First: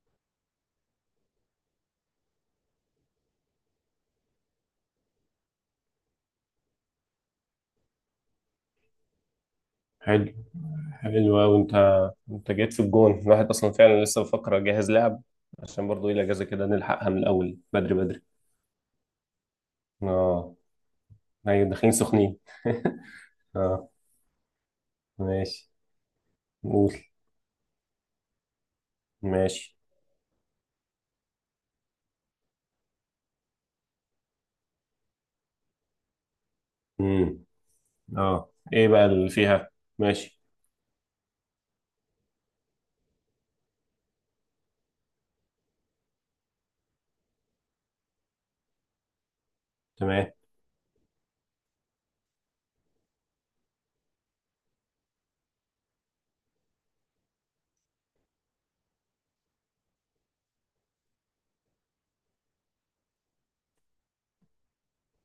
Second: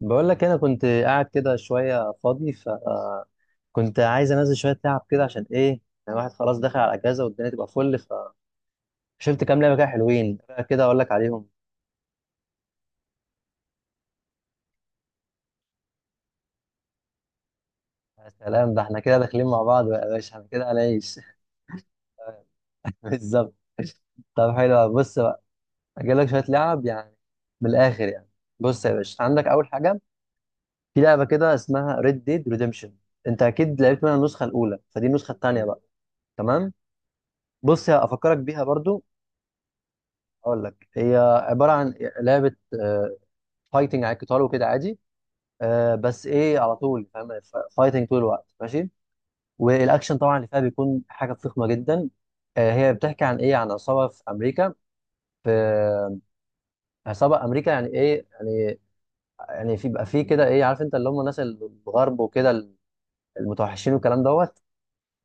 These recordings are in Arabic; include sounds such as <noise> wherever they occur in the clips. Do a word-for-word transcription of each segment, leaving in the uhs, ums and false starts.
بقول لك انا كنت قاعد كده شويه فاضي، فكنت عايز انزل شويه تعب كده عشان ايه يعني. الواحد خلاص داخل على الاجازه والدنيا تبقى فل. فشفت كام لعبه كده حلو. حلوين، بقى كده اقول لك حلو عليهم. أوي أنت أنت جيت في الجون الواحد أصلا، فعلا لسه بفكر أجهز لعب عشان برضه إيه، الأجازة كده نلحقها من الأول، بدري بدري. يا سلام، ده احنا كده داخلين مع بعض بقى يا باشا، احنا أه. كده هنعيش. أيوة داخلين سخنين <laughs> <laughs> بالظبط. أه. طب حلو أوي. بص بقى، ماشي. اجيب لك شويه لعب قول. يعني، من الاخر يعني. بص يا باشا، عندك اول ماشي. حاجه، في لعبه كده اسمها ريد ديد ريديمشن. انت اكيد لعبت منها النسخه الاولى، فدي النسخه الثانيه بقى. تمام. امم بص هفكرك أه، بيها إيه برضو. بقى اللي فيها؟ ماشي، اقول لك، هي عباره عن لعبه فايتنج، على القتال وكده عادي. آه، بس ايه، على طول فاهم، فايتنج طول الوقت، ماشي. والاكشن تمام. طبعا اللي فيها بيكون حاجه فخمه جدا. آه، هي بتحكي عن ايه، عن عصابه في امريكا. في آه، عصابه امريكا، يعني ايه يعني؟ يعني في بيبقى في كده ايه، عارف انت اللي هم الناس الغرب وكده، المتوحشين والكلام دوت.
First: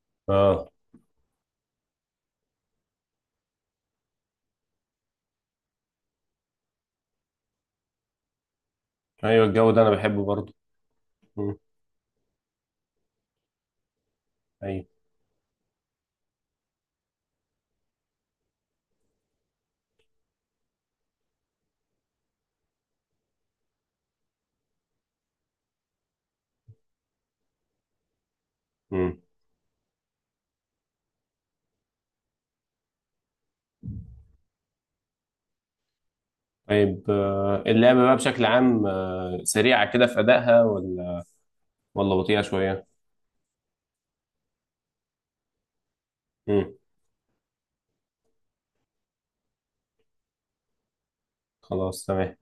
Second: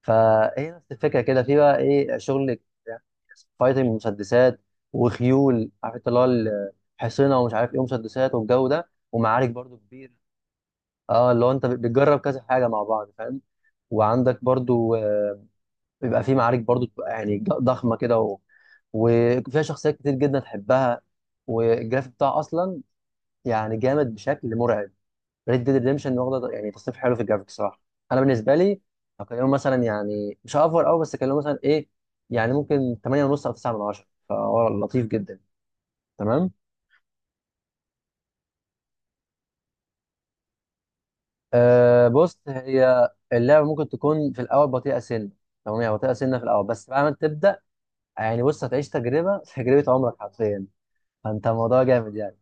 فهي أه، نفس الفكره كده، في بقى ايه، شغل يعني فايتنج، مسدسات وخيول، عارف انت اللي هو ال- حصينه ومش عارف ايه، ومسدسات والجو ده، أيوة ومعارك الجو برضو ده أنا كبيره. بحبه برضه. اه، اللي هو مم. انت بتجرب كذا حاجه مع بعض فاهم. وعندك أيوة. برضو آه، بيبقى في معارك برضو، بتبقى يعني ج- ضخمه كده. و... وفيها شخصيات كتير جدا تحبها، والجرافيك بتاعها اصلا يعني جامد بشكل مرعب. ريد ديد ريدمشن واخده يعني تصنيف حلو في الجرافيك صراحه. انا بالنسبه لي مم. اكلمه مثلا يعني، مش اوفر قوي، بس اكلمه مثلا ايه، يعني ممكن ثمانية ونص او تسعة من عشرة، فهو لطيف جدا. تمام. طيب، آه، اللعبة بقى بشكل عام آه، سريعة كده في أدائها ولا آه ولا بص، بطيئة شوية؟ هي اللعبه ممكن تكون في الاول بطيئه سنه. تمام، يعني بطيئه سنه في الاول، مم. بس بعد ما تبدا يعني، بص هتعيش تجربه، <laughs> تجربه عمرك حرفيا. فانت الموضوع خلاص جامد تمام. يعني.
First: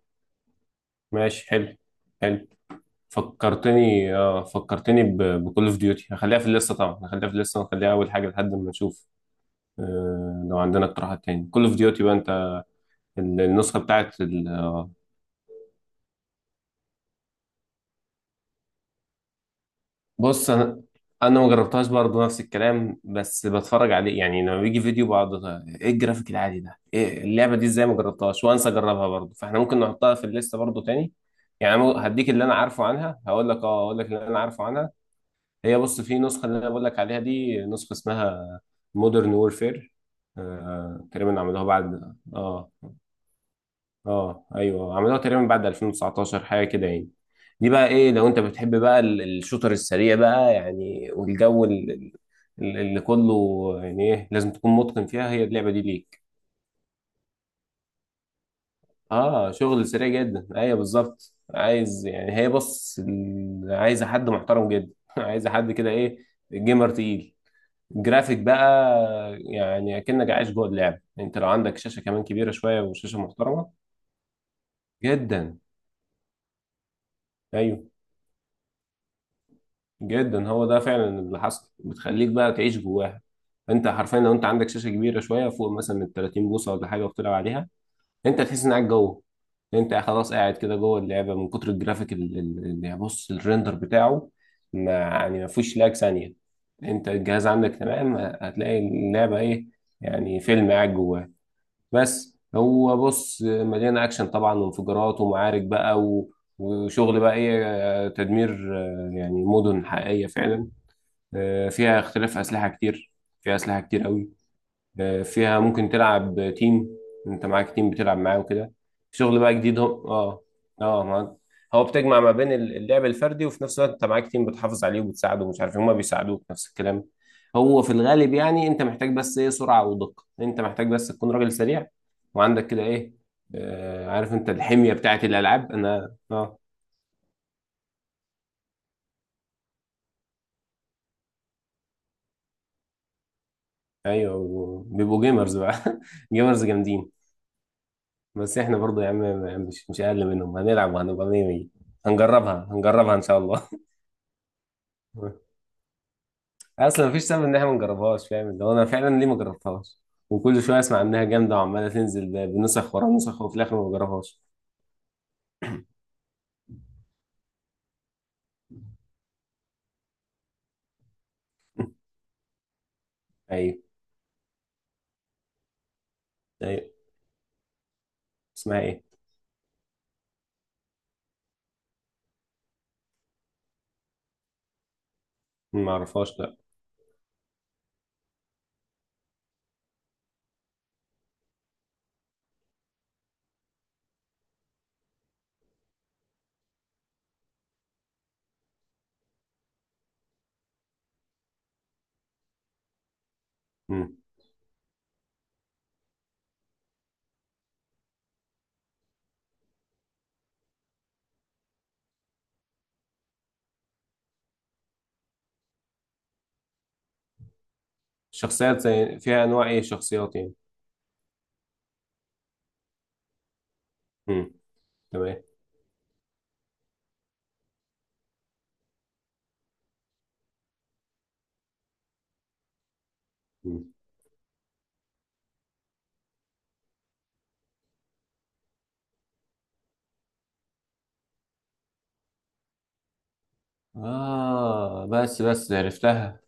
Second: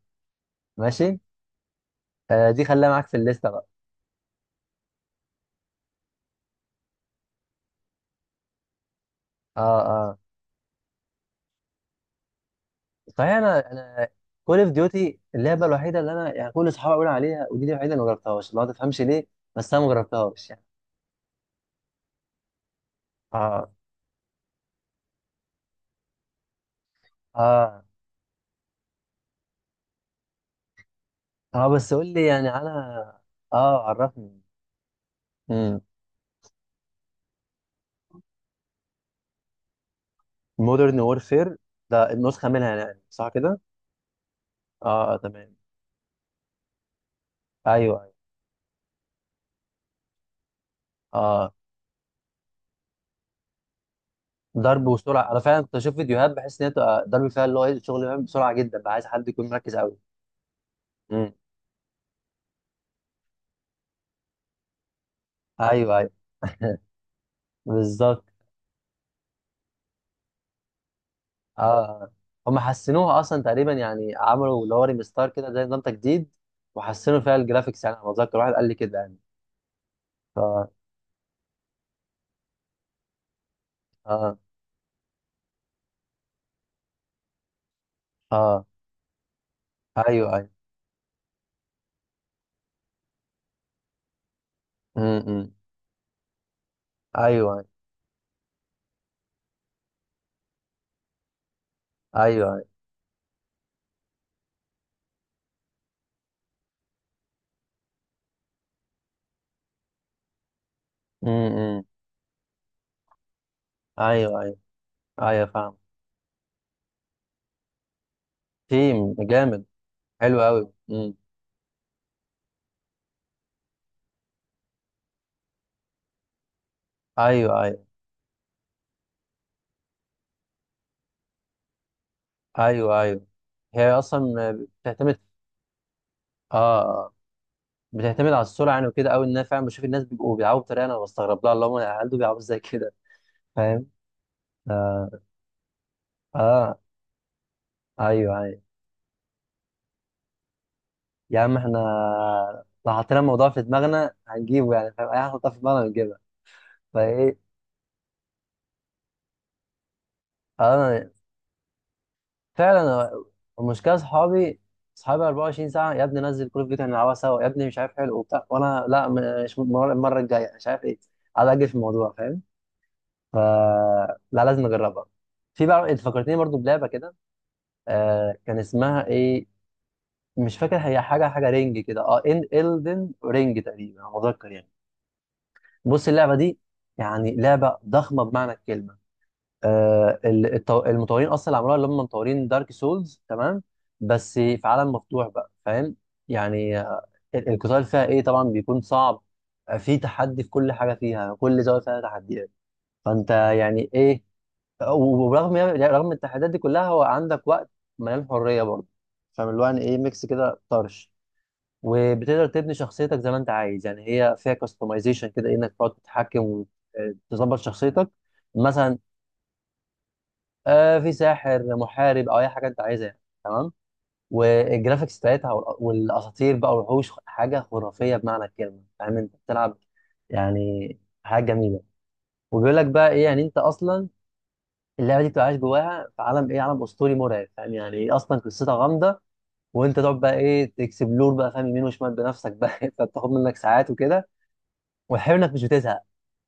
ماشي. ماشي. حلو. حلو. آه دي خليها معاك في الليسته بقى. فكرتني، اه فكرتني بكول اوف ديوتي. هخليها في الليسته طبعا، هخليها في الليسته ونخليها اول حاجه لحد ما نشوف. اه، اه، آه، لو عندنا اقتراحات تاني كول اوف ديوتي بقى انت صحيح. ال- انا النسخه انا بتاعت ال... كول اوف ديوتي اللعبه الوحيده اللي انا يعني كل اصحابي بيقولوا عليها، ودي دي الوحيده اللي ما جربتهاش، ما تفهمش ليه. بس انا ما جربتهاش بص، يعني. انا انا ما جربتهاش برضه نفس الكلام، بس اه، بتفرج عليه يعني، لما بيجي فيديو بقعد، ايه الجرافيك العالي ده؟ ايه اللعبه دي؟ اه، ازاي ما جربتهاش وانسى اجربها برضه؟ فاحنا ممكن نحطها في الليسته برضه تاني. اه، يعني بس قول أنا لي هديك اللي يعني انا على، عارفه عنها. هقول لك، اه اه هقول لك اللي انا عرفني. عارفه عنها. هي امم بص، في نسخة اللي انا بقول لك عليها دي، نسخة اسمها مودرن وورفير. مودرن آه، تقريبا وورفير، عملوها ده بعد النسخه اه منها يعني صح كده؟ اه، ايوه، اه، آه، عملوها تقريبا تمام. بعد ألفين وتسعة عشر حاجة كده يعني. دي بقى ايوه، ايوه، ايه، لو انت بتحب بقى ال- الشوتر السريع بقى يعني، اه والجو ال- ال- اللي كله يعني ايه، لازم تكون ضرب متقن فيها. وسرعه. انا هي فعلا اللعبة كنت دي اشوف ليك. فيديوهات بحس ان هي بتبقى ضرب فيها، اللي هو إيه، الشغل بيعمل بسرعه جدا، بقى عايز حد يكون اه، مركز شغل قوي. سريع جدا، ايوه امم بالظبط. عايز يعني، هي بص، ال- عايزة حد محترم جدا <laughs> عايزة حد كده ايوه، ايوه، ايه، <laughs> جيمر تقيل. بالظبط. الجرافيك بقى يعني اكنك عايش جوه اللعب. انت لو عندك شاشه اه كمان كبيره هم شويه حسنوها وشاشه اصلا محترمه تقريبا، يعني عملوا اللي هو ريمستار كده، جدا، زي نظام تجديد وحسنوا فيها الجرافيكس. ايوه يعني انا اتذكر واحد قال لي كده يعني. ف جدا، هو ده فعلا اللي حصل، بتخليك بقى تعيش جواها. انت حرفيا لو اه، انت عندك شاشه كبيره شويه، فوق مثلا من تلاتين بوصه ولا حاجه، وبتلعب عليها، انت اه، تحس انك قاعد جوه. انت خلاص ايوه ايوه. قاعد كده جوه اللعبه من كتر الجرافيك ال- ال- اللي، بص، الريندر بتاعه ما امم يعني ما إمم، فيهوش لاج ثانيه. انت ايوه الجهاز ايوه. عندك تمام، هتلاقي اللعبه ايه، يعني فيلم قاعد جواها. ايوه، بس أيوه، هو بص مليان اكشن طبعا، وانفجارات ومعارك بقى و... وشغل بقى ايه، آه، تدمير، آه، يعني مدن حقيقية فعلا. امم آه، إمم، فيها اختلاف اسلحة كتير، فيها اسلحة كتير قوي. ايوه ايوه. آه، ايوه فيها فاهم. ممكن تلعب تيم، انت معاك تيم بتلعب معاه وكده. تيم شغل بقى جامد. جديد هو، حلو اه قوي. اه امم. ما- هو بتجمع ما بين اللعب الفردي، وفي نفس الوقت انت معاك تيم بتحافظ عليه وبتساعده، ومش عارف إيه، هما بيساعدوك نفس الكلام. ايوه هو ايوه. في الغالب يعني انت محتاج بس ايه، سرعة ودقة. انت محتاج بس تكون راجل سريع وعندك كده ايوه ايه، ايوه. هي آه، عارف انت اصلا الحمية بتعتمد، بتاعت الالعاب. انا اه، اه، آه. بتعتمد على السرعه يعني وكده قوي. ان انا فعلا بشوف الناس بيبقوا بيلعبوا بطريقه انا بستغرب لها، اللي هم هل دول بيلعبوا ازاي كده؟ فاهم. ايوه اه، بيبقوا جيمرز بقى <laughs> جيمرز آه. جامدين. ايوه بس ايوه. احنا برضو يا عم مش مش اقل منهم، هنلعب وهنبقى يا مية عم مية. احنا هنجربها، لو هنجربها حطينا ان شاء الموضوع في الله دماغنا هنجيبه يعني، فاهم، اي حاجه <laughs> نحطها في دماغنا هنجيبها. اصلا مفيش فايه؟ سبب ان احنا ما نجربهاش، فاهم؟ اللي هو انا فعلا ليه ما جربتهاش؟ وكل شويه اسمع انا انها جامده وعماله تنزل ب- بنسخ ورا فعلا نسخ، وفي الاخر ما المشكله، بجربهاش. اصحابي اصحابي أربعة وعشرين ساعة ساعه: يا ابني نزل كل فيديو، هنلعبها سوا، يا ابني مش عارف حلو وبتاع، وانا لا، مش المره، المرة الجايه، مش عارف ايه، قاعد اجل في الموضوع فاهم. ف ايوه. لا لازم اجربها. في بقى انت فكرتني برضو بلعبه ايوه كده، آه كان اسمها ايه؟ اسمها ايه؟ مش فاكر، هي حاجه، حاجه رينج كده. اه، ان الدن رينج تقريبا، انا متذكر يعني. مم، ما بص اللعبه اعرفهاش لا. دي يعني لعبه ضخمه بمعنى الكلمه. آه ال- التو- المطورين اصلا اللي عملوها اللي هم مطورين دارك سولز، تمام، بس في عالم مفتوح بقى فاهم. يعني آه، ال- القتال فيها ايه طبعا بيكون صعب. آه، في تحدي في كل حاجه فيها، كل زاويه فيها تحديات، فانت يعني مم. ايه. وبرغم، رغم التحديات دي كلها، هو عندك وقت مليان حريه برضه، فاهم، اللي هو يعني ايه ميكس كده طرش. وبتقدر تبني شخصيتك زي ما انت عايز، يعني هي فيها كاستمايزيشن كده، انك تقعد تتحكم وتظبط شخصيتك. شخصيات مثلا زي فيها انواع ايه شخصيات يعني؟ آه في ساحر، محارب، او اي حاجه انت عايزها يعني. تمام. مم. والجرافيكس تمام. بتاعتها وال- والاساطير بقى والوحوش، حاجه خرافيه بمعنى الكلمه، فاهم انت بتلعب يعني حاجه جميله. وبيقول لك بقى ايه يعني، انت مم. اصلا اللعبه دي بتبقى عايش جواها، في عالم ايه، عالم اسطوري مرعب، فاهم يعني ايه، اصلا قصتها غامضه، وانت تقعد بقى ايه تكسبلور بقى فاهم، يمين وشمال بنفسك بقى. <laughs> فبتاخد منك ساعات وكده، اه وحلو بس انك مش بس بتزهق عرفتها.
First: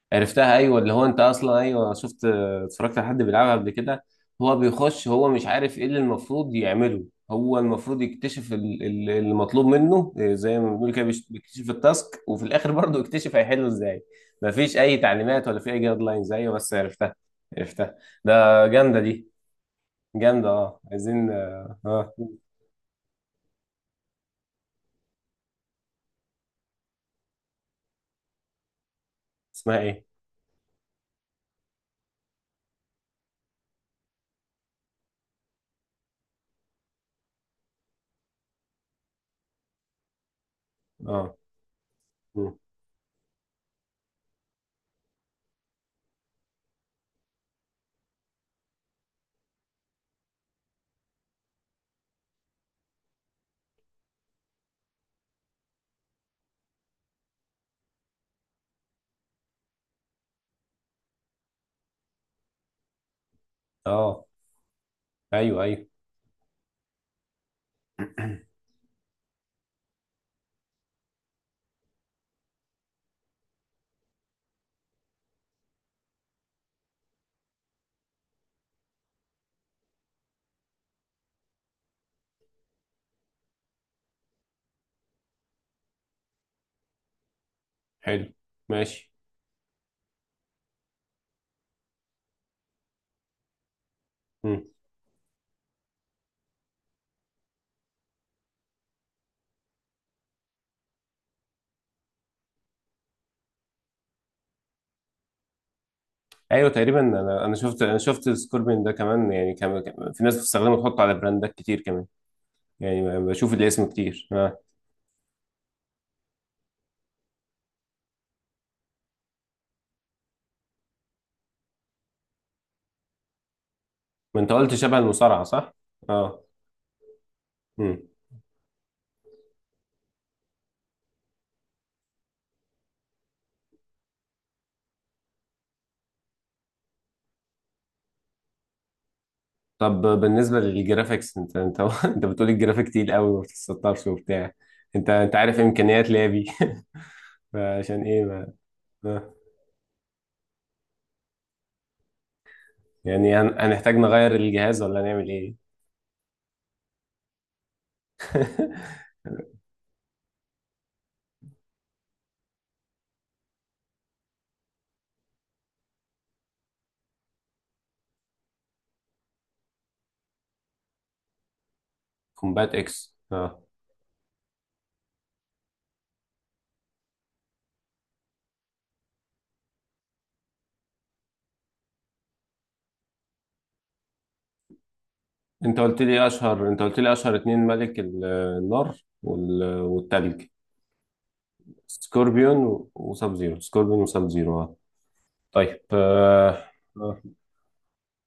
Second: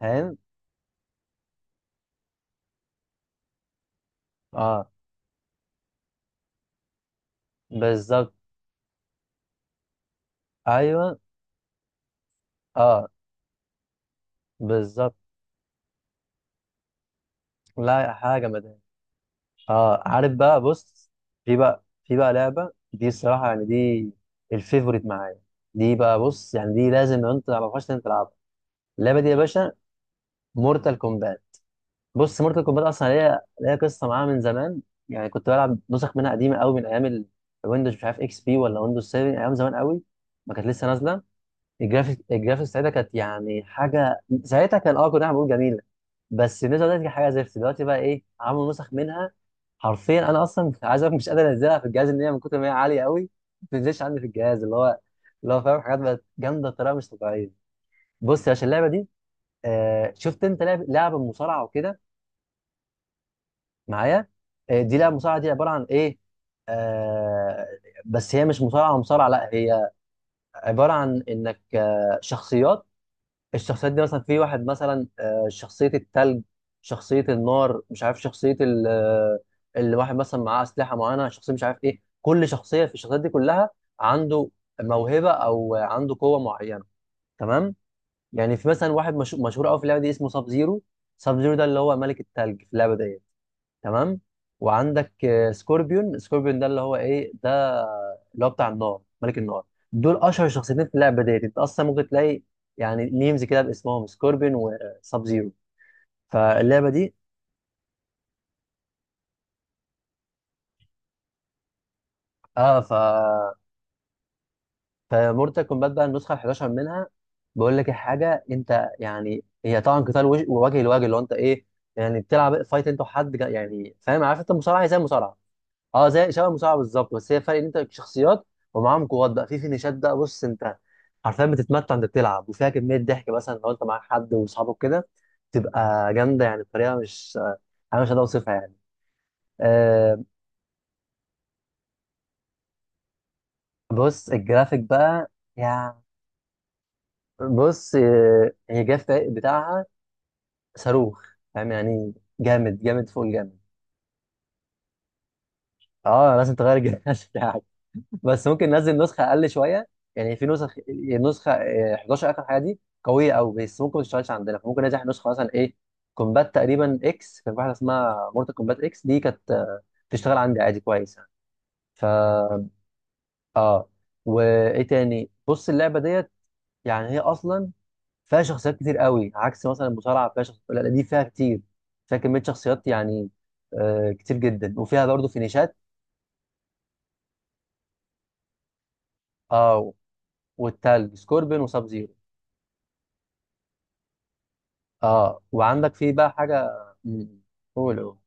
فاهم. عرفتها، ايوه اللي هو انت اصلا، ايوه شفت، اتفرجت على حد بيلعبها قبل كده. هو اه بيخش، هو مش عارف ايه اللي المفروض يعمله. هو المفروض بالظبط. يكتشف ال- ال- اللي مطلوب منه إيه، زي ما بنقول كده، ايوه. بيش- بيكتشف التاسك، وفي الاخر برضه اه يكتشف هيحله ازاي. مفيش اي بالظبط. تعليمات ولا في اي جايد لاينز. ايوه بس عرفتها. عرفتها. لا حاجه ده مدهش. جامده دي، اه عارف جامده. بقى، اه بص، عايزين في اه، بقى آه، في بقى لعبه دي الصراحه يعني، دي الفيفوريت معايا. دي بقى بص يعني، دي لازم لو انت ما تعرفهاش لازم تلعبها، اللعبه دي يا باشا: اسمها ايه؟ مورتال كومبات. بص مورتال كومبات اصلا ليها ليها قصه معاها من زمان. يعني كنت بلعب نسخ منها قديمه قوي، من ايام الويندوز، مش عارف اكس بي ولا ويندوز سبعة، ايام زمان قوي ما كانت لسه نازله. اه. الجرافيك، مم. الجرافيكس ساعتها كانت يعني حاجه، ساعتها كان اه، كنا إحنا بنقول جميله. بس النسخه دلوقتي كانت حاجه زفت، دلوقتي بقى ايه عملوا نسخ منها حرفيا انا اصلا <laughs> عايز أقولك مش قادر انزلها في الجهاز، ان هي من كتر ما هي عاليه قوي ما بتنزلش عندي في الجهاز، اللي هو، اللي هو فاهم حاجات بقت جامده بطريقه مش طبيعيه. بص يا باشا، اللعبه دي، آه شفت انت لعب لعبه مصارعه وكده اه. معايا؟ آه دي لعبه مصارعه، دي ايوه، عباره عن ايوه. ايه، آه بس هي <clears throat> مش مصارعه مصارعه، لا، هي عباره عن انك آه شخصيات. الشخصيات دي مثلا، في واحد مثلا آه، شخصية التلج، شخصية النار، مش عارف شخصية ال- آه، اللي واحد مثلا معاه أسلحة معينة، شخصية مش عارف إيه كل شخصية في الشخصيات دي كلها عنده موهبة أو عنده قوة معينة. تمام. حلو. يعني في مثلا ماشي. واحد مشهور مشهور قوي في اللعبة دي، اسمه ساب زيرو. ساب زيرو ده اللي هو ملك التلج في اللعبة دي. تمام. وعندك آه، سكوربيون. سكوربيون ده اللي هو ايه ده، اللي هو بتاع النار، ملك النار. دول اشهر شخصيتين في اللعبه ديت، انت اصلا ممكن تلاقي يعني ميمز كده باسمهم، سكوربيون وساب زيرو. ايوه فاللعبه تقريبا، دي، انا انا شفت، انا شفت سكوربين ده كمان، يعني كان كان- في ناس بتستخدمه، تحطه على براندات كتير كمان. اه، ف، يعني بشوف الاسم كتير اه. فمورتال كومبات بقى النسخه ال حداشر منها، بقول لك الحاجه، انت يعني هي طبعا قتال وجه، وجه لوجه، اللي هو انت ايه يعني بتلعب فايت انت وحد جا- يعني فاهم، عارف ما انت انت قلت المصارعه هي زي شبه المصارعه. المصارعه صح؟ اه زي، اه. شبه المصارعه بالظبط، بس هي فرق ان انت امم. شخصيات ومعاهم قوات بقى، في فينيشات بقى. بص انت حرفيا بتتمتع، انت بتلعب وفيها كميه ضحك مثلا لو انت معاك حد واصحابك كده، تبقى جامده يعني بطريقه مش، انا مش هقدر اوصفها يعني. طب آه بالنسبه للجرافيكس، انت انت <laughs> انت بتقول الجرافيك تقيل قوي، ما بتستطرش بص وبتاع، الجرافيك انت بقى انت عارف يعني، امكانيات لابي <laughs> بص فعشان ايه آه، ما هي جرافيك آه. بتاعها صاروخ، فاهم يعني جامد جامد فوق يعني هن- الجامد. هنحتاج نغير الجهاز ولا نعمل ايه؟ اه لازم تغير الجهاز <laughs> بتاعك، بس ممكن ننزل <laughs> نسخه اقل شويه. يعني في نسخ، النسخه آه، حداشر اخر حاجه دي قويه قوي، بس ممكن ما تشتغلش عندنا، فممكن ننزل نسخه مثلا ايه كومبات، تقريبا اكس، كان في واحده اسمها مورتال كومبات اكس، دي كانت آه، تشتغل عندي عادي كويس يعني. ف كومبات اكس اه. اه. وايه تاني، بص اللعبه ديت يعني هي اصلا فيها شخصيات كتير قوي، عكس مثلا المصارعه فيها شخصيات، لا لا، دي فيها كتير، فيها كميه شخصيات يعني آه كتير جدا. وفيها برضه فينيشات. انت قلت لي اشهر، انت قلت لي اشهر اتنين، ملك ال- النار وال- اه، والتلج. والتلج سكوربين وساب زيرو. سكوربيون و- وساب زيرو. سكوربيون وساب زيرو اه. اه طيب وعندك في بقى حاجه. آه، آه. مم. قول. أوه.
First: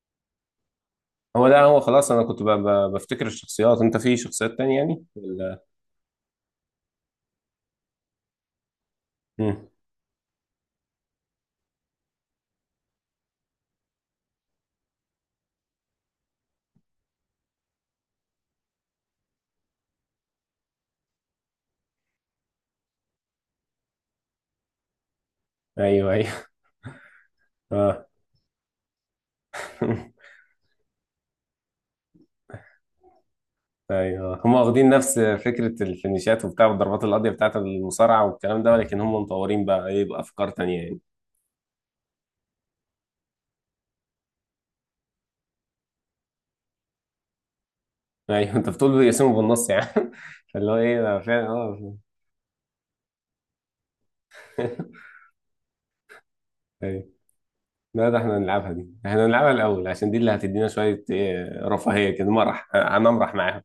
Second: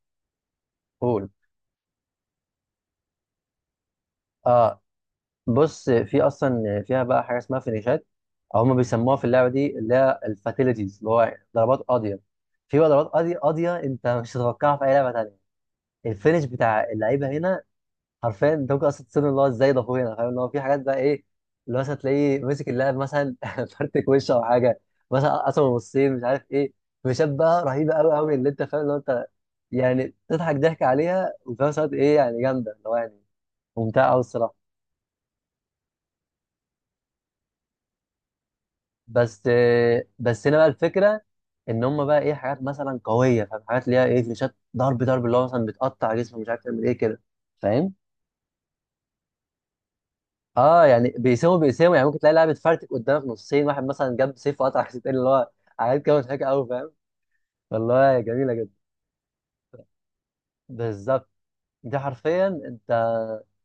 قول، هو ده. هو خلاص انا كنت ب- ب- بفتكر الشخصيات. انت في شخصيات تانية اه يعني ولا؟ بص في اصلا فيها بقى حاجه اسمها فينيشات، او هم بيسموها في اللعبه مم. دي اللي هي الفاتيليتيز، اللي هو ضربات قاضيه. في بقى ضربات قاضيه، قاضيه انت مش هتتوقعها في اي لعبه تانيه. الفينش بتاع اللعيبه هنا حرفيا انت ممكن اصلا تصير، اللي هو ازاي ده اخويا، فاهم اللي هو في حاجات بقى ايه، اللي هو مثلا تلاقيه مسك اللاعب، مثلا <laughs> فرتك وشه او حاجه، مثلا قسم ايوه نصين، مش عارف ايوه ايه، مشابهه رهيبه اه قوي قوي، اللي انت فاهم اللي هو انت، يعني <laughs> تضحك ضحك عليها، وفي نفس الوقت ايه يعني جامده، اللي هو يعني ممتعه قوي ايوه، هم الصراحه. واخدين نفس فكرة الفينيشات وبتاع والضربات القاضية بتاعت المصارعة والكلام ده، ولكن هم بس مطورين بقى ايه بس بافكار هنا بقى تانية يعني. الفكره، ان هم بقى ايه، حاجات مثلا قويه، فاهم حاجات ليها ايه فليشات، ضرب ضرب اللي هو مثلا بتقطع جسمه مش عارف تعمل ايه كده، فاهم. ايوه <laughs> انت بتقول بيقسموا بالنص يعني <laughs> فاللي هو اه ايه يعني ده فعلا بيساوموا بيساوموا اه يعني، ممكن تلاقي لاعب اتفرتك قدامك نصين، واحد مثلا جاب سيف وقطع السيف <laughs> التاني، اللي هو حاجات كده مضحكه قوي فاهم. ايوه لا، ده والله احنا جميله هنلعبها جدا. دي، احنا هنلعبها الاول عشان دي اللي هتدينا شويه بالظبط. ايه، دي رفاهيه كده، حرفيا مرح، انت، هنمرح معاهم.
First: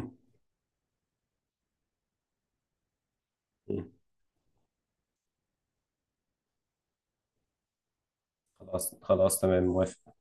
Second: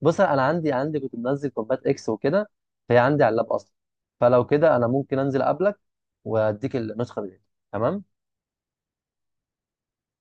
بص انا عندي عندي كنت منزل كومبات اكس وكده، فهي عندي على اللاب اصلا، مم. فلو كده انا ممكن انزل اقابلك واديك النسخه دي. تمام. خلاص خلاص تمام موافق.